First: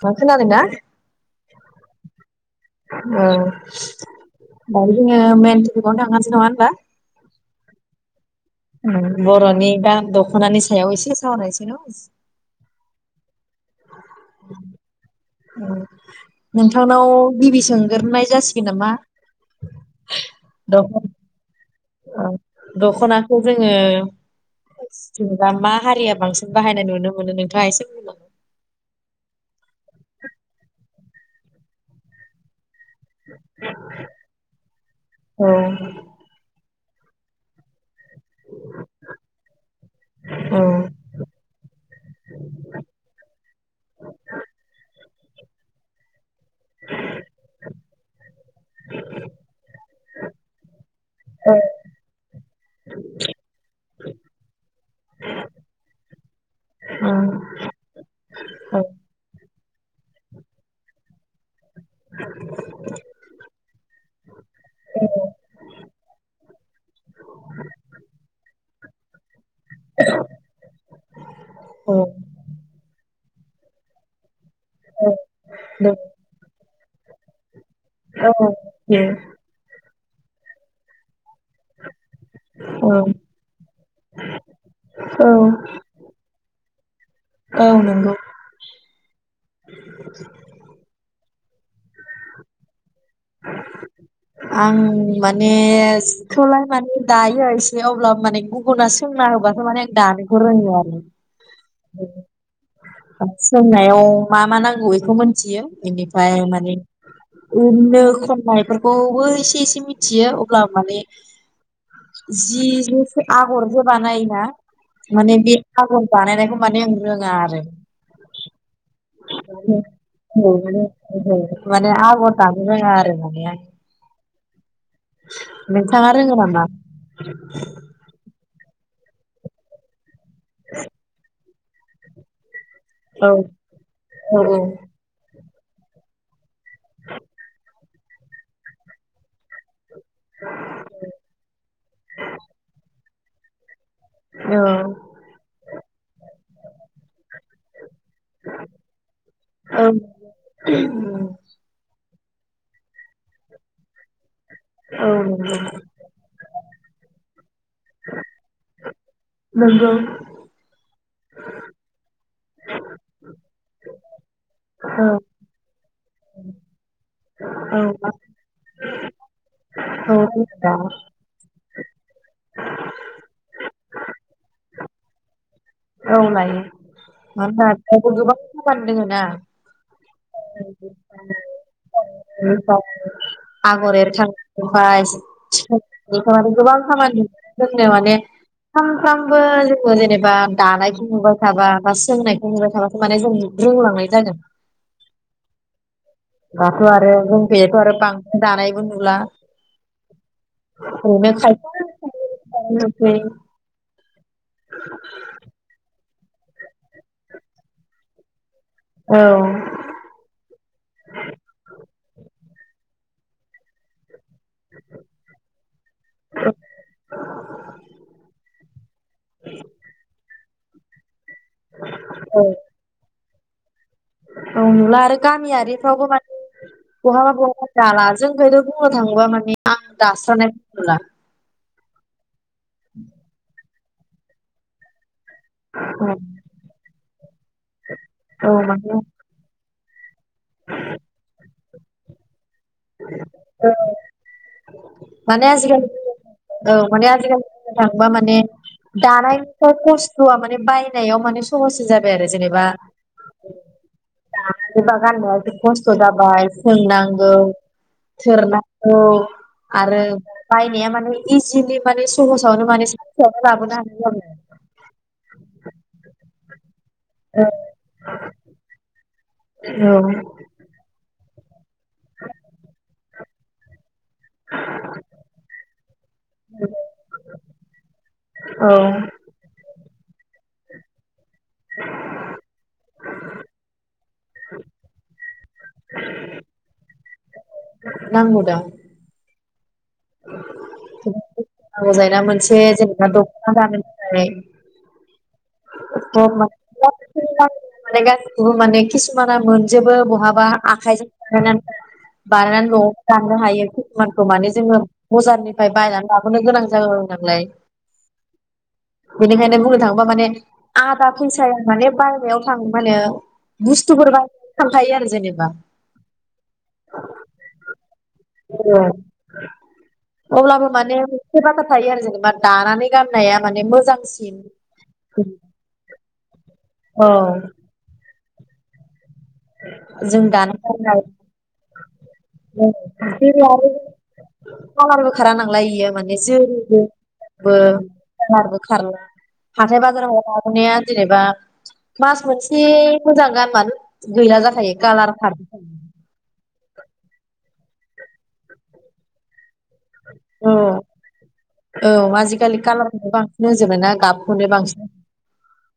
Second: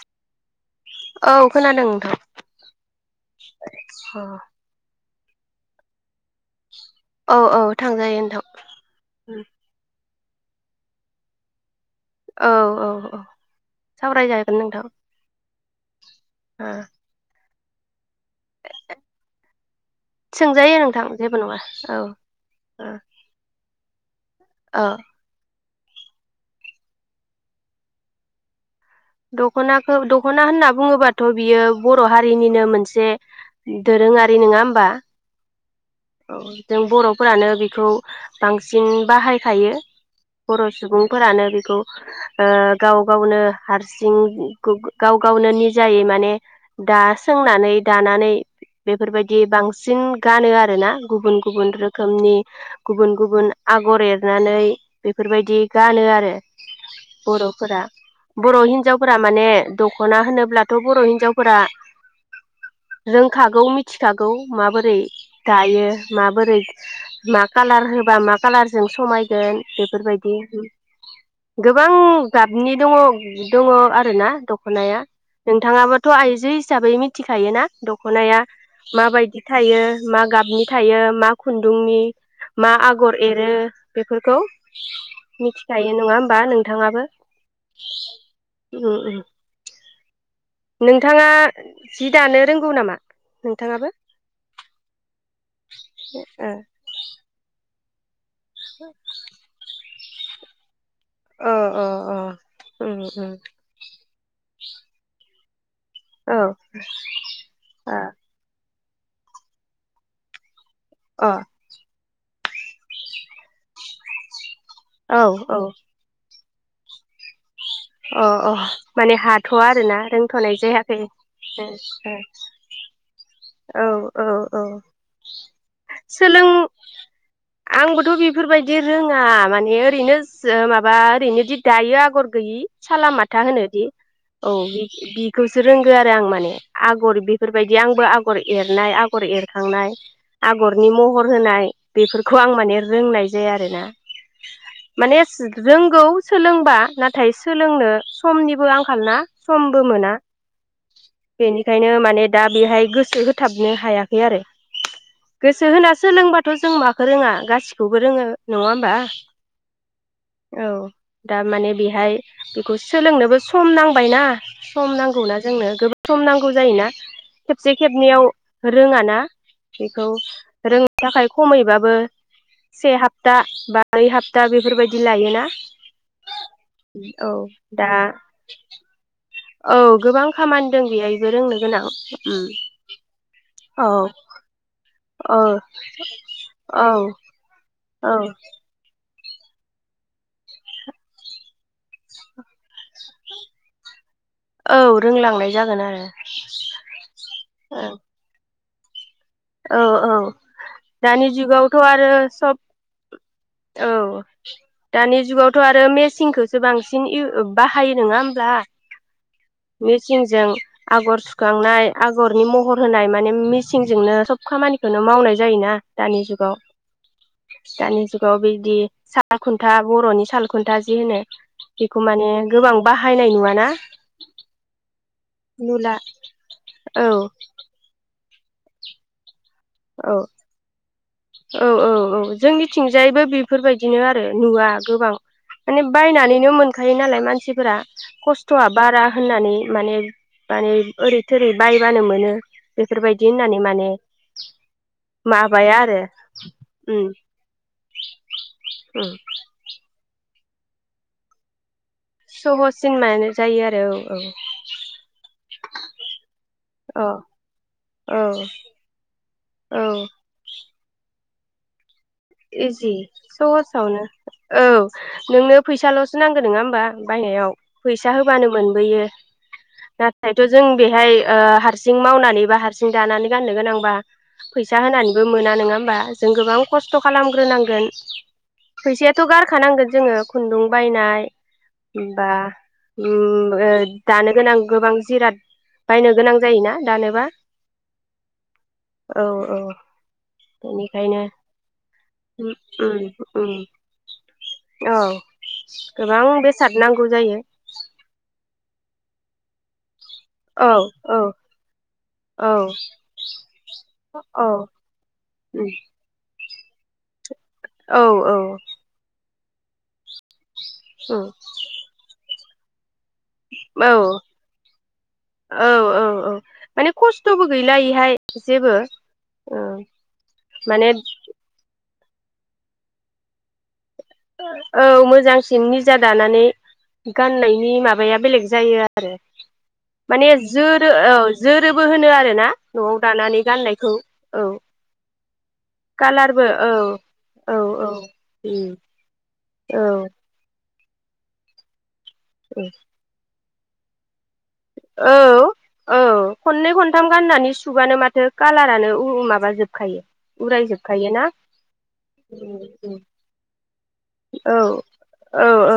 मा खोनादों ना औ खोनादों नोंथां औ। जोङो मेन टपिगावनो थांखानोसै नङा होनबा। औ औ थांजायो नोंथां। उम बर'नि दा दख खनानि सायाव एसे सावरायनोसै न । औ औ औ सावरायजागोन नोंथां। नोंथांनाव गिबि सोंग्रोनाय जासिगोन नामा सोंजायो औ नोंथां जेबो नङा औ दख'नाखौ औ जोङोबा मा हारिया बांसिन बाहायनाय नुनो मोनो नोंथाङा एसे बुंदो दख'नाखौ दख'ना होनना बुङोबाथ' बियो बर' हारिनिनो मोनसे से दोरोङारि नोङा होमबा औ औ। जों बर'फोरानो बेखौ बांसिन बाहायखायो औ बर' सुबुंफोरानो बेखौ ओ गाव गावनो सिं गाव गावनो निजायै माने दा सोंनानै दानानै बेफोरबायदि बांसिन गानो आरोना गुबुन औ गुबुन रोखोमनि गुबुन गुबुन आगर एरनानै बेफोरबायदि गानो आरो औ बरफोरा हिनजावफोरा माने दखना होनोब्लाथ ब बर हिन्जावफोरा रोंखागौ मिथिखागौ माबोरै दायो माबोरै मा कालार होबा मा कालार जों समायगोन बेफोरबायदि गोबां गाबनि दङ दङ आरो ना दख खनाया नोंथाङाबोथ आइजो हिस साबै मिथिखायो ना दखनाया माबायदि थायो? मा गाबनि थायो मा खुन्दुंनि मा आगर एरो बेफोरखौ औ मिथिखायो नङा होमबा नोंथाङाबो? नोंगौ उम उम नोंथाङा जि दानो रोंगौ नामा? नोंथाङाबो आं माने ओ सिखौलाय माने दायो दे अब्ला माने गुबुना सोंना होबाथ माने दानोखौ रोंगौ आरो अ अ अ उम उम सोंनायाव मा मा नांगौ बेखौ मोन जियाव बिनिफाय औ माने अ उननो लाइफोरखौबो एसे एसे मिथियो अ ब्ला माने अ जि जोंसो आगरखो बानायोना? औ माने बे औ आगर बानायनायखौ माने आं रोङा आरो अ अ माने हाथवा आरोना औ रोंथनाय माने जायाखै ओहो ओ माने ओ आगर दानो रोङा आरो माने आं औ औ नोंथाङा रोङो सोलों नामा आंबोथ बेफोरबायदि रोङा माने ओरैनो सो माबा ओरैनो दायो आगर गैयि । साला औ माथा होनोदि औ बि-बि खौसो रोंगौ आरो आं माने। आगर बेफोरबायदि आंबो आ गर एरनाय आगर एरखांनाय आगरनि महर होनाय बेफोरखौ आं माने रोंनाय जे आरो ना। औ माने रोंगौ सोलोंबा नाथाय सो सोलोंनो समनिबो आंखाल ना औ समबो मोना नंगौ बेनिखायनो माने दा बेहाय गोसो होथाबनो हायाखै आरो। गोसो होना सोलोंबाथ' जों माखौ रोङा गासि खौबो रोङो नङा होमबा? नोंगौ। औ दा माने बेहाय बेखौ सोलोंनोबो सम नां बायना। सम औ नांगौना जोंनो गोबा सम नांगौ जायोना? खेबसे खेबनैयाव रोङा ना बेखौ औ दा रोंनो थाखाय खमैबा बो से हाप्ता बा ब्रै हाप्ता बेफोरबायदि लायोना। औ लायो। औ दा [unintelligible] औ गोबां खामानि दं बेहायबो रोंनो गोनां। औके आगर एरखां [unintelligible] [unintelligible] औ गोबां औ खामानि मोनगोन। बुंनो माने औ [unintelligible] फ्रामबो जोङो जेनेबा दानायखौ नुबाय थाबा बा सोंनायखौ नुबाय थाबासो माने जों रोंलांनाय जागोन। औ रोंलांनाय जागोन आरो दाथ' आरो जोंफौथ' औ आरो बांसिन दानाय बो नुला औ औ दानि ओरैनो खायफा जुगावथ' आरो सब खायनै नुसै औ दानि जुगावथ' आरो मेसि सिंखौसो बांसिन इउ-बाहायो नोंङा होनब्ला? औ मेसिनजों आगर सुखांनाय आगर नि महर होनाय माने मिसिंजोंनो खामानिखौनो मावनाय जायोना दानि जुगाव दानि जुगाव बिदि साल खुन्था बर'नि साल खुन्था जि होनो बेखौ माने औ गोबां बाहायनाय नुवा । ना औ नुला आरो गामियारिफ्रावबो माने औ बहाबा बहाबा दाला जोंखैयथ' बुंनो थाङोबा माने आं औ दास्रानायखौनो नुला । औ औ औ जोंनिथिंजायबो बिफोरबायदि नो आरो नुवा गोबां । माने बायनानैनो मोनखायो नालाय मानसिफोरा औ खस्थ'आ माने बारा होननानै माने माने ओरै थोरै बायबानो मोनो । बेफोरबायदि होननानै माने माने माबाया आरो आजिखालि औ माने उम आजिखालि बुंनो थांबा माने उम दानायफ्राव खस्थ' [unintelligible] माने बायनायाव माने सहस सहसिन माने जायो आरो औ औ जबा [unintelligible] गाननायाथ' खस्थ' जाबाय औ सोंनांगौ अ थोरनांगौ औ आरो बायनाया माने इजिलि माने सहसावनो माने इजि सानसेयावनो लाबोनो हानाय सहसावनो जाबाय औ नोंनो फैसाल'सो नां गौ नङा होनबा बायनायाव फैसा होबानो मोनबोयो औ नाथायथ' जों बेहाय ओ हार सिं मावनानै बा हारसिं दानानै गाननो गोनांबा फैसा होनानैबो मोना नोङा होमबा जों गोबां खस्थ खालामग्रोनांगोन औ फैसायाथ' गारखानांगोन जोङो खुन्दुं बायनाय बा उम दानो गोनां गोबां जिराद बायनो गोनां जायोना दानोबा नांगौ दा औ औ बेनिखायनो नांगौ जायो ना उम मोनसे उम जेनेबा दख'ना उम दानो थाखाय औ गोबां बेसाद नांगौ जायो [unintelligible] माना मोन जेबो बहाबा औ आखाइजों औ बानायनानै औ बानायनानै न'आव दाननो हायो खिसुमानखौ औ माने जोङो उम बजारनिफ्राय बायनानै लाबोनो गोनां ज औ नोंलाय औ औ बेनिखायनो बुंनो थाङोबा माने आदा उम फैसाया माने बायनायाव थां मानो औ जेनेबा औ औ औ माने खस्थ'बो गैला इहाय जेबो औ औ माने बा दानानै गाननाया माने मोजां औ मोजांसिन निज जा दानानै औ गाननायनि माबाया बेलेग जायो आ आरो जों माने दानो जोरो गाननाय औ जोरोबो होनो आरोना न'आव दानानै जोरो आरो गाननायखौ औ कालारबो खारा नालाय इयो माने खालारबो औ जोरोबो बो औ औ कालारबो खारला हाथाय बाजारावहा‌ [inaudible] या जेनेबा मास मोनसे मोजां गान मोन [unintelligible] औ औ खननै खनथाम गाननानै सु सुबानो माथो कालारानो माबाजोब खायो उरायजोबखायोना औ आजिखालि कालारखौनो बांसिन होजोबबाय ना गाबखौनो औ बांसिन औ औ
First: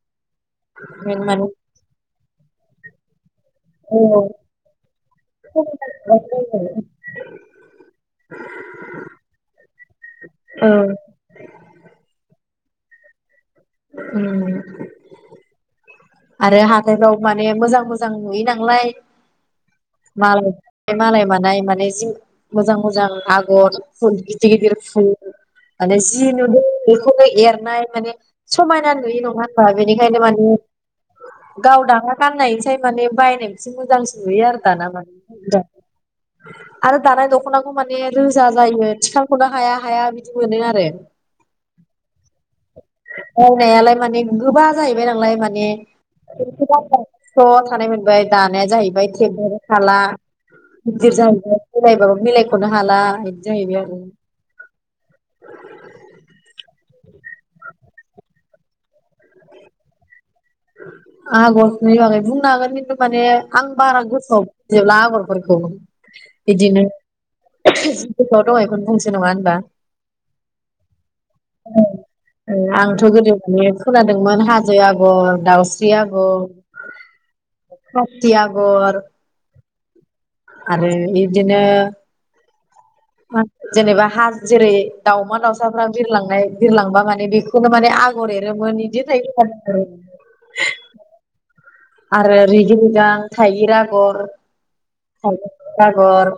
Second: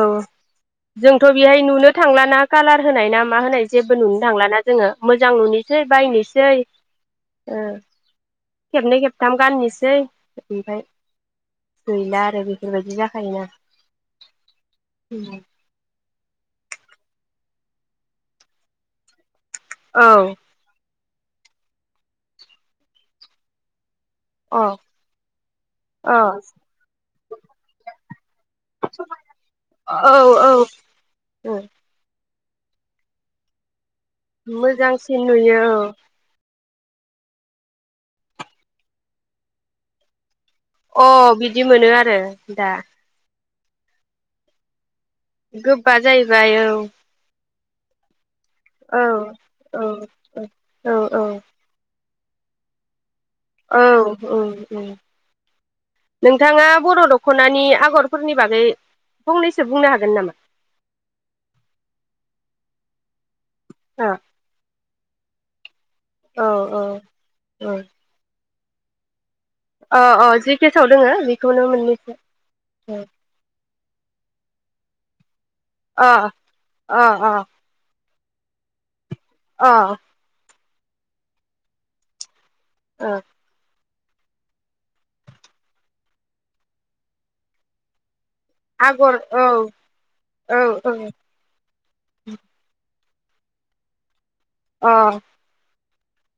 जोंथ' माने बेहाय नुनो थांलाना कालार होनाय ना मा होनाय जेबो औ नुनो थांलाना जोङो मोजां नुनोसै बायनोसै ओ खेबनै खेबथाम गाननोसै औ ओमफ्राय गैला आरो बे बेबायदि जाखायोना उम आरो हाथायफ्राव माने मोजां मोजां नुयो नालाय औ माल बे मालाय मानाय माने जि मोजां मोजां आगर फुल गिदिर अ गिदिर फुल माने अ जि नुदों बेखौनो एरनाय माने समायना नुयो नङा होनबा औ बेनिखायनो माने औ गावदाना फाननाय निसाय माने बायनायखौसो मोजांस नुजायो आरो दाना मोजांसिन नुयो आरो दानाय दखनाखौ माने रोजा जायो थिखांखनो हाया हाया बिद अ बिदि मोनो आरो दा मावनायालाय माने गोबा जायो नांलाय माने गोबा जाहैबाय औ [unintelligible] स्र थानाय मोनबाय दानाया औ जाहैबाय थेबबाबो औ थाला औ गिदिर औ जाहैबाय बेरायबाबो बिलाइखौनो हाला जाहैबाय औ औ औ नोंथाङा बर' दख'नानि आगरफोरनि बागै फंनैसो बुंनो हागोन नामा आगरनि बागै बुंनो हागोन खिन्थु माने आं बारा गोसोआव गैयाब्ला आगर आगरफोरखौ औ बिदिनो औ दहायनिखौनो बुंसै नङा होनब अ अ जि केसआव दोङो बेखौनो मोननैसै आंथ' गोदो खोनादोंमोन हाजो आगर दावस्रि अ आगर अ अ खासि आगर अह आरो बिदिनो ओ [unintelligible] जेनेबा हा जेरै दाउमा दाउसाफ्रा बिरलांनाय बिरलांबा माने बेखौनो माने आ गर एरोमोन इदिे आगर होननाय औ खोनादों औ औ आरो रिगि रिगां थाइगिर आगर अ थाइगिर आगर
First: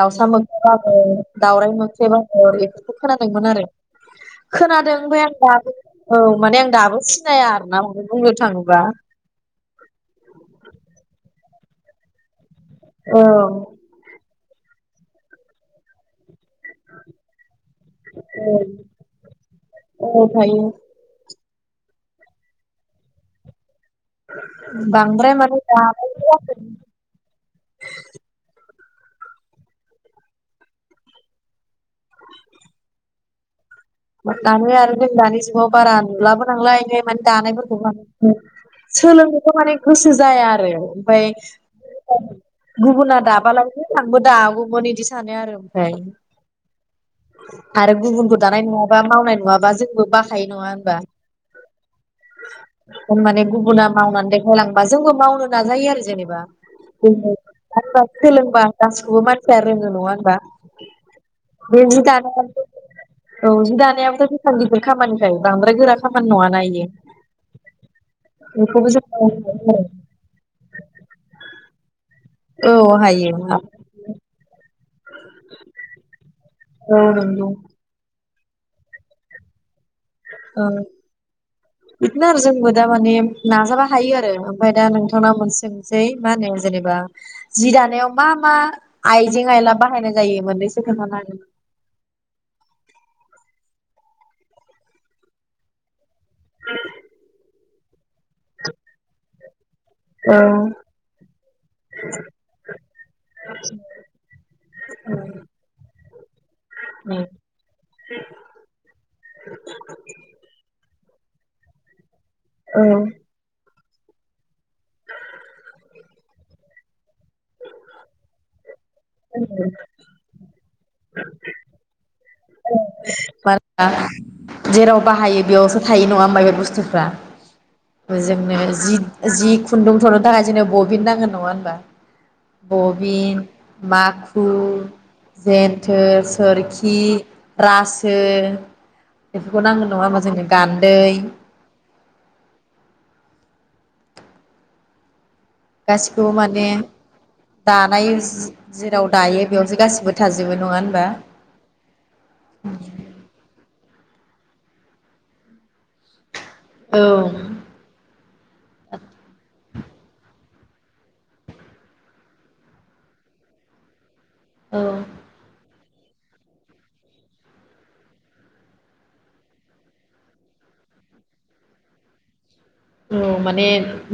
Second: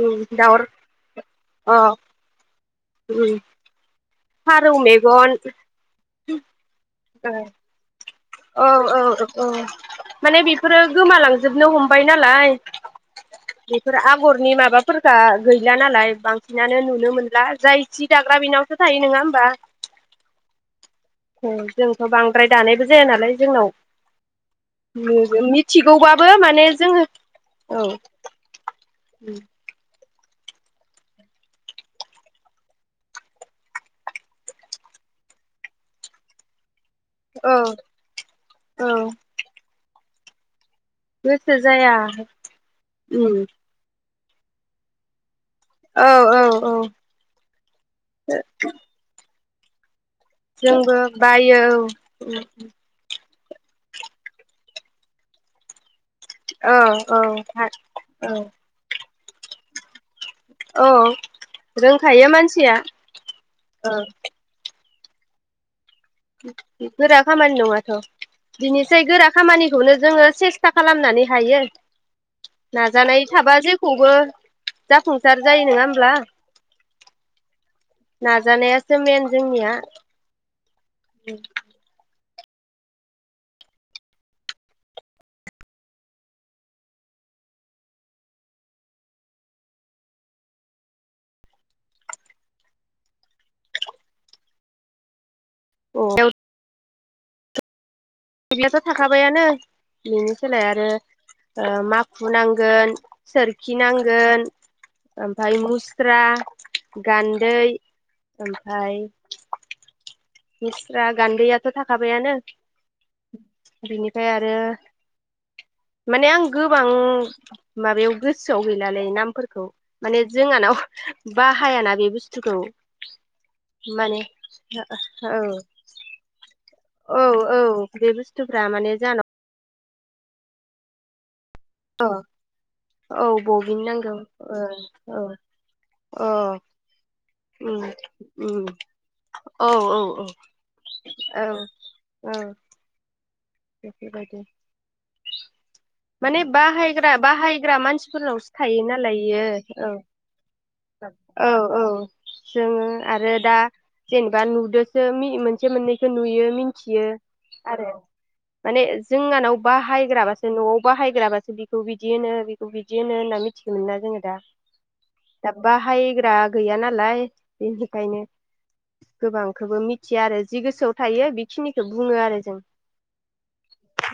उम दाउर मोख्रेब आगर, दाउराय अ मोख्रेब आगर एरो उम खोनादोंमोन आरो फारौ खोनादों ओमफाय मेगन आं दाबो औ माने आं दाबो सिनाया आरोना। बुंनो औ थाङोबा औ औ माने बेफोरो गोमालां जोबनो हमबाय नालाय औ बेफोर आगर नि माबाफोरखा गैला नालाय बांसिनानो नुनो मोनला । जाय सि दाग्रा औ बिनावसो थायो नोङा होमबा? औ थायो जोंथ' बांद्राय दानायबो जाया नालाय जोंनाव बांद्राय माने दानाय मिथिगौबाबो जायाखै माने जोङो औ उम दालाय आरो जों दानि जुगआव बारा नुलाबो नांलाय माने औ औ दानायफोरखौबो म औ [inaudible] सोलोंनायखौ माने गोसो जाया आरो। ओमफाय गोसो जाया गुबुना उम दाबालायनो बो दागौमोन इदि सानो आरो ओमफाय औ औ औ आरो गुबुनखौ दानाय नुवा मावनाय नुङाबा जोंबो बा जोंबो बायो औ माने गुबुना मावनानै देखायलांबा जोंबो मावनो नाजायो आरो। जेनेबा औ औ [unintelligible] सोलोंबा गा [inaudible] खौबो मानसि रोङो नङा होनबा? औ बे जि रोंखायो दानाया मानसिया। औ जि औ दानायाबोथ' [inaudible] बे खामानिफ्राय बांद्राय गोरा खामानि नङाना इयो गोरा खामानि नङाथ' बेखौबो जों बिनिसै गोरा मावनो खामानिखौनो हायो जोङो सेस्था खालामनानै हायो । आरो। औ नाजानाय हायो थाबा जेखौबो जाफुंसार जायो नङा होमब्ला? औ नंगौ नाजानायासो मेन जोंनिया। ओं उम इनो आरो जोंबो दा माने नाजाबा हायो आरो ओमफ्राय दा नोंथांनाव मोन सोंसै मा होनो जेनेबा जि दानायाव मा मा आइजें आयला बाहायनाय जायो मोननैसो खोन्थाना हागोनना औ [unintelligible] [unintelligible] याथ' थाखाबायानो । बिनि सोलाय आरो ओ माखु नांगोन सोरखि नांगोन ओमफाय मुस स्रा गान्दै ओमफाय स्रा, गान्दैयाथ' थाखाबायानो । औ बिनिफाय आरो माने आं गोबां माबायाव गोसोआव गैलालै नामफोरखौ माने जोंहानाव बाहायाना बे बुस मा जेराव औ बाहायो बेयावसो थायो नङा होमबा बे बुस्थु फ्रा औ औ बे जोंनो बुस्थुफ्रा माने जिथ जिथ खुन्दुं थुननो थाखाय जोंनो बबिन नांगोन नङा होम बा जाहानाव औ बबिन, बबिन नांगौ माखु, ओ औ जेन्थोर, अ सोरखि उम रासो उम बेफोरखौ औ नांगोन नङा होमबा औ जोंनो गान्दै। बेफोर बायदि गासिखौबो माने बाहायग्रा दानाय मानसिफोरनावसो थायो जेराव नालाय इयो दायो बेयावसो औ गासिबो थाजोबो नङा होन औ औ जोङो आरो दा जेनेबा नुदोसो मि मोनसे मोननैखो नुयो। औ मोनथियो आरो माने जोंहानाव बाहायग्राबा जों न'आव बाहायग्राबासो बिखौ बिदि होनो बिखौ बिदि होनो होनना मिथिगोमोन ना जोङो दा । औ दा बाहायग्रा गैया नालाय बेनिखायनो गोबांखौबो मिथिया आरो जि गोसोआव थायो बेखिनिखौ बुङो आरो जों। औ माने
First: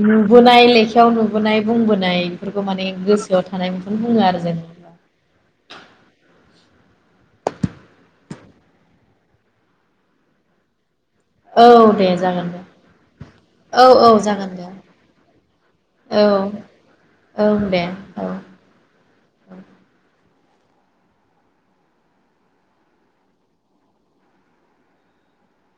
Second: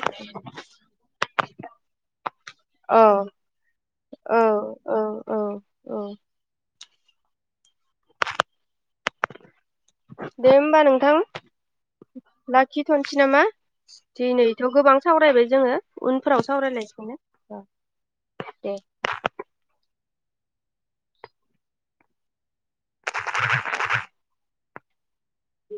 नुबोनाय लेखायाव नुबोनाय बुंबोनाय बेफोरखौ माने औ गोसोआव थानाय बुङो औ आरो जों औ औ औ दे होमबा नोंथां औ दे जागोन । दे लाखिथ'सै नामा औ औ जागोन दे दिनैथ' गोबां सावरायबाय जोङो औ उनफोराव सावरायलायसै ने । ओं औ दे औ दे उ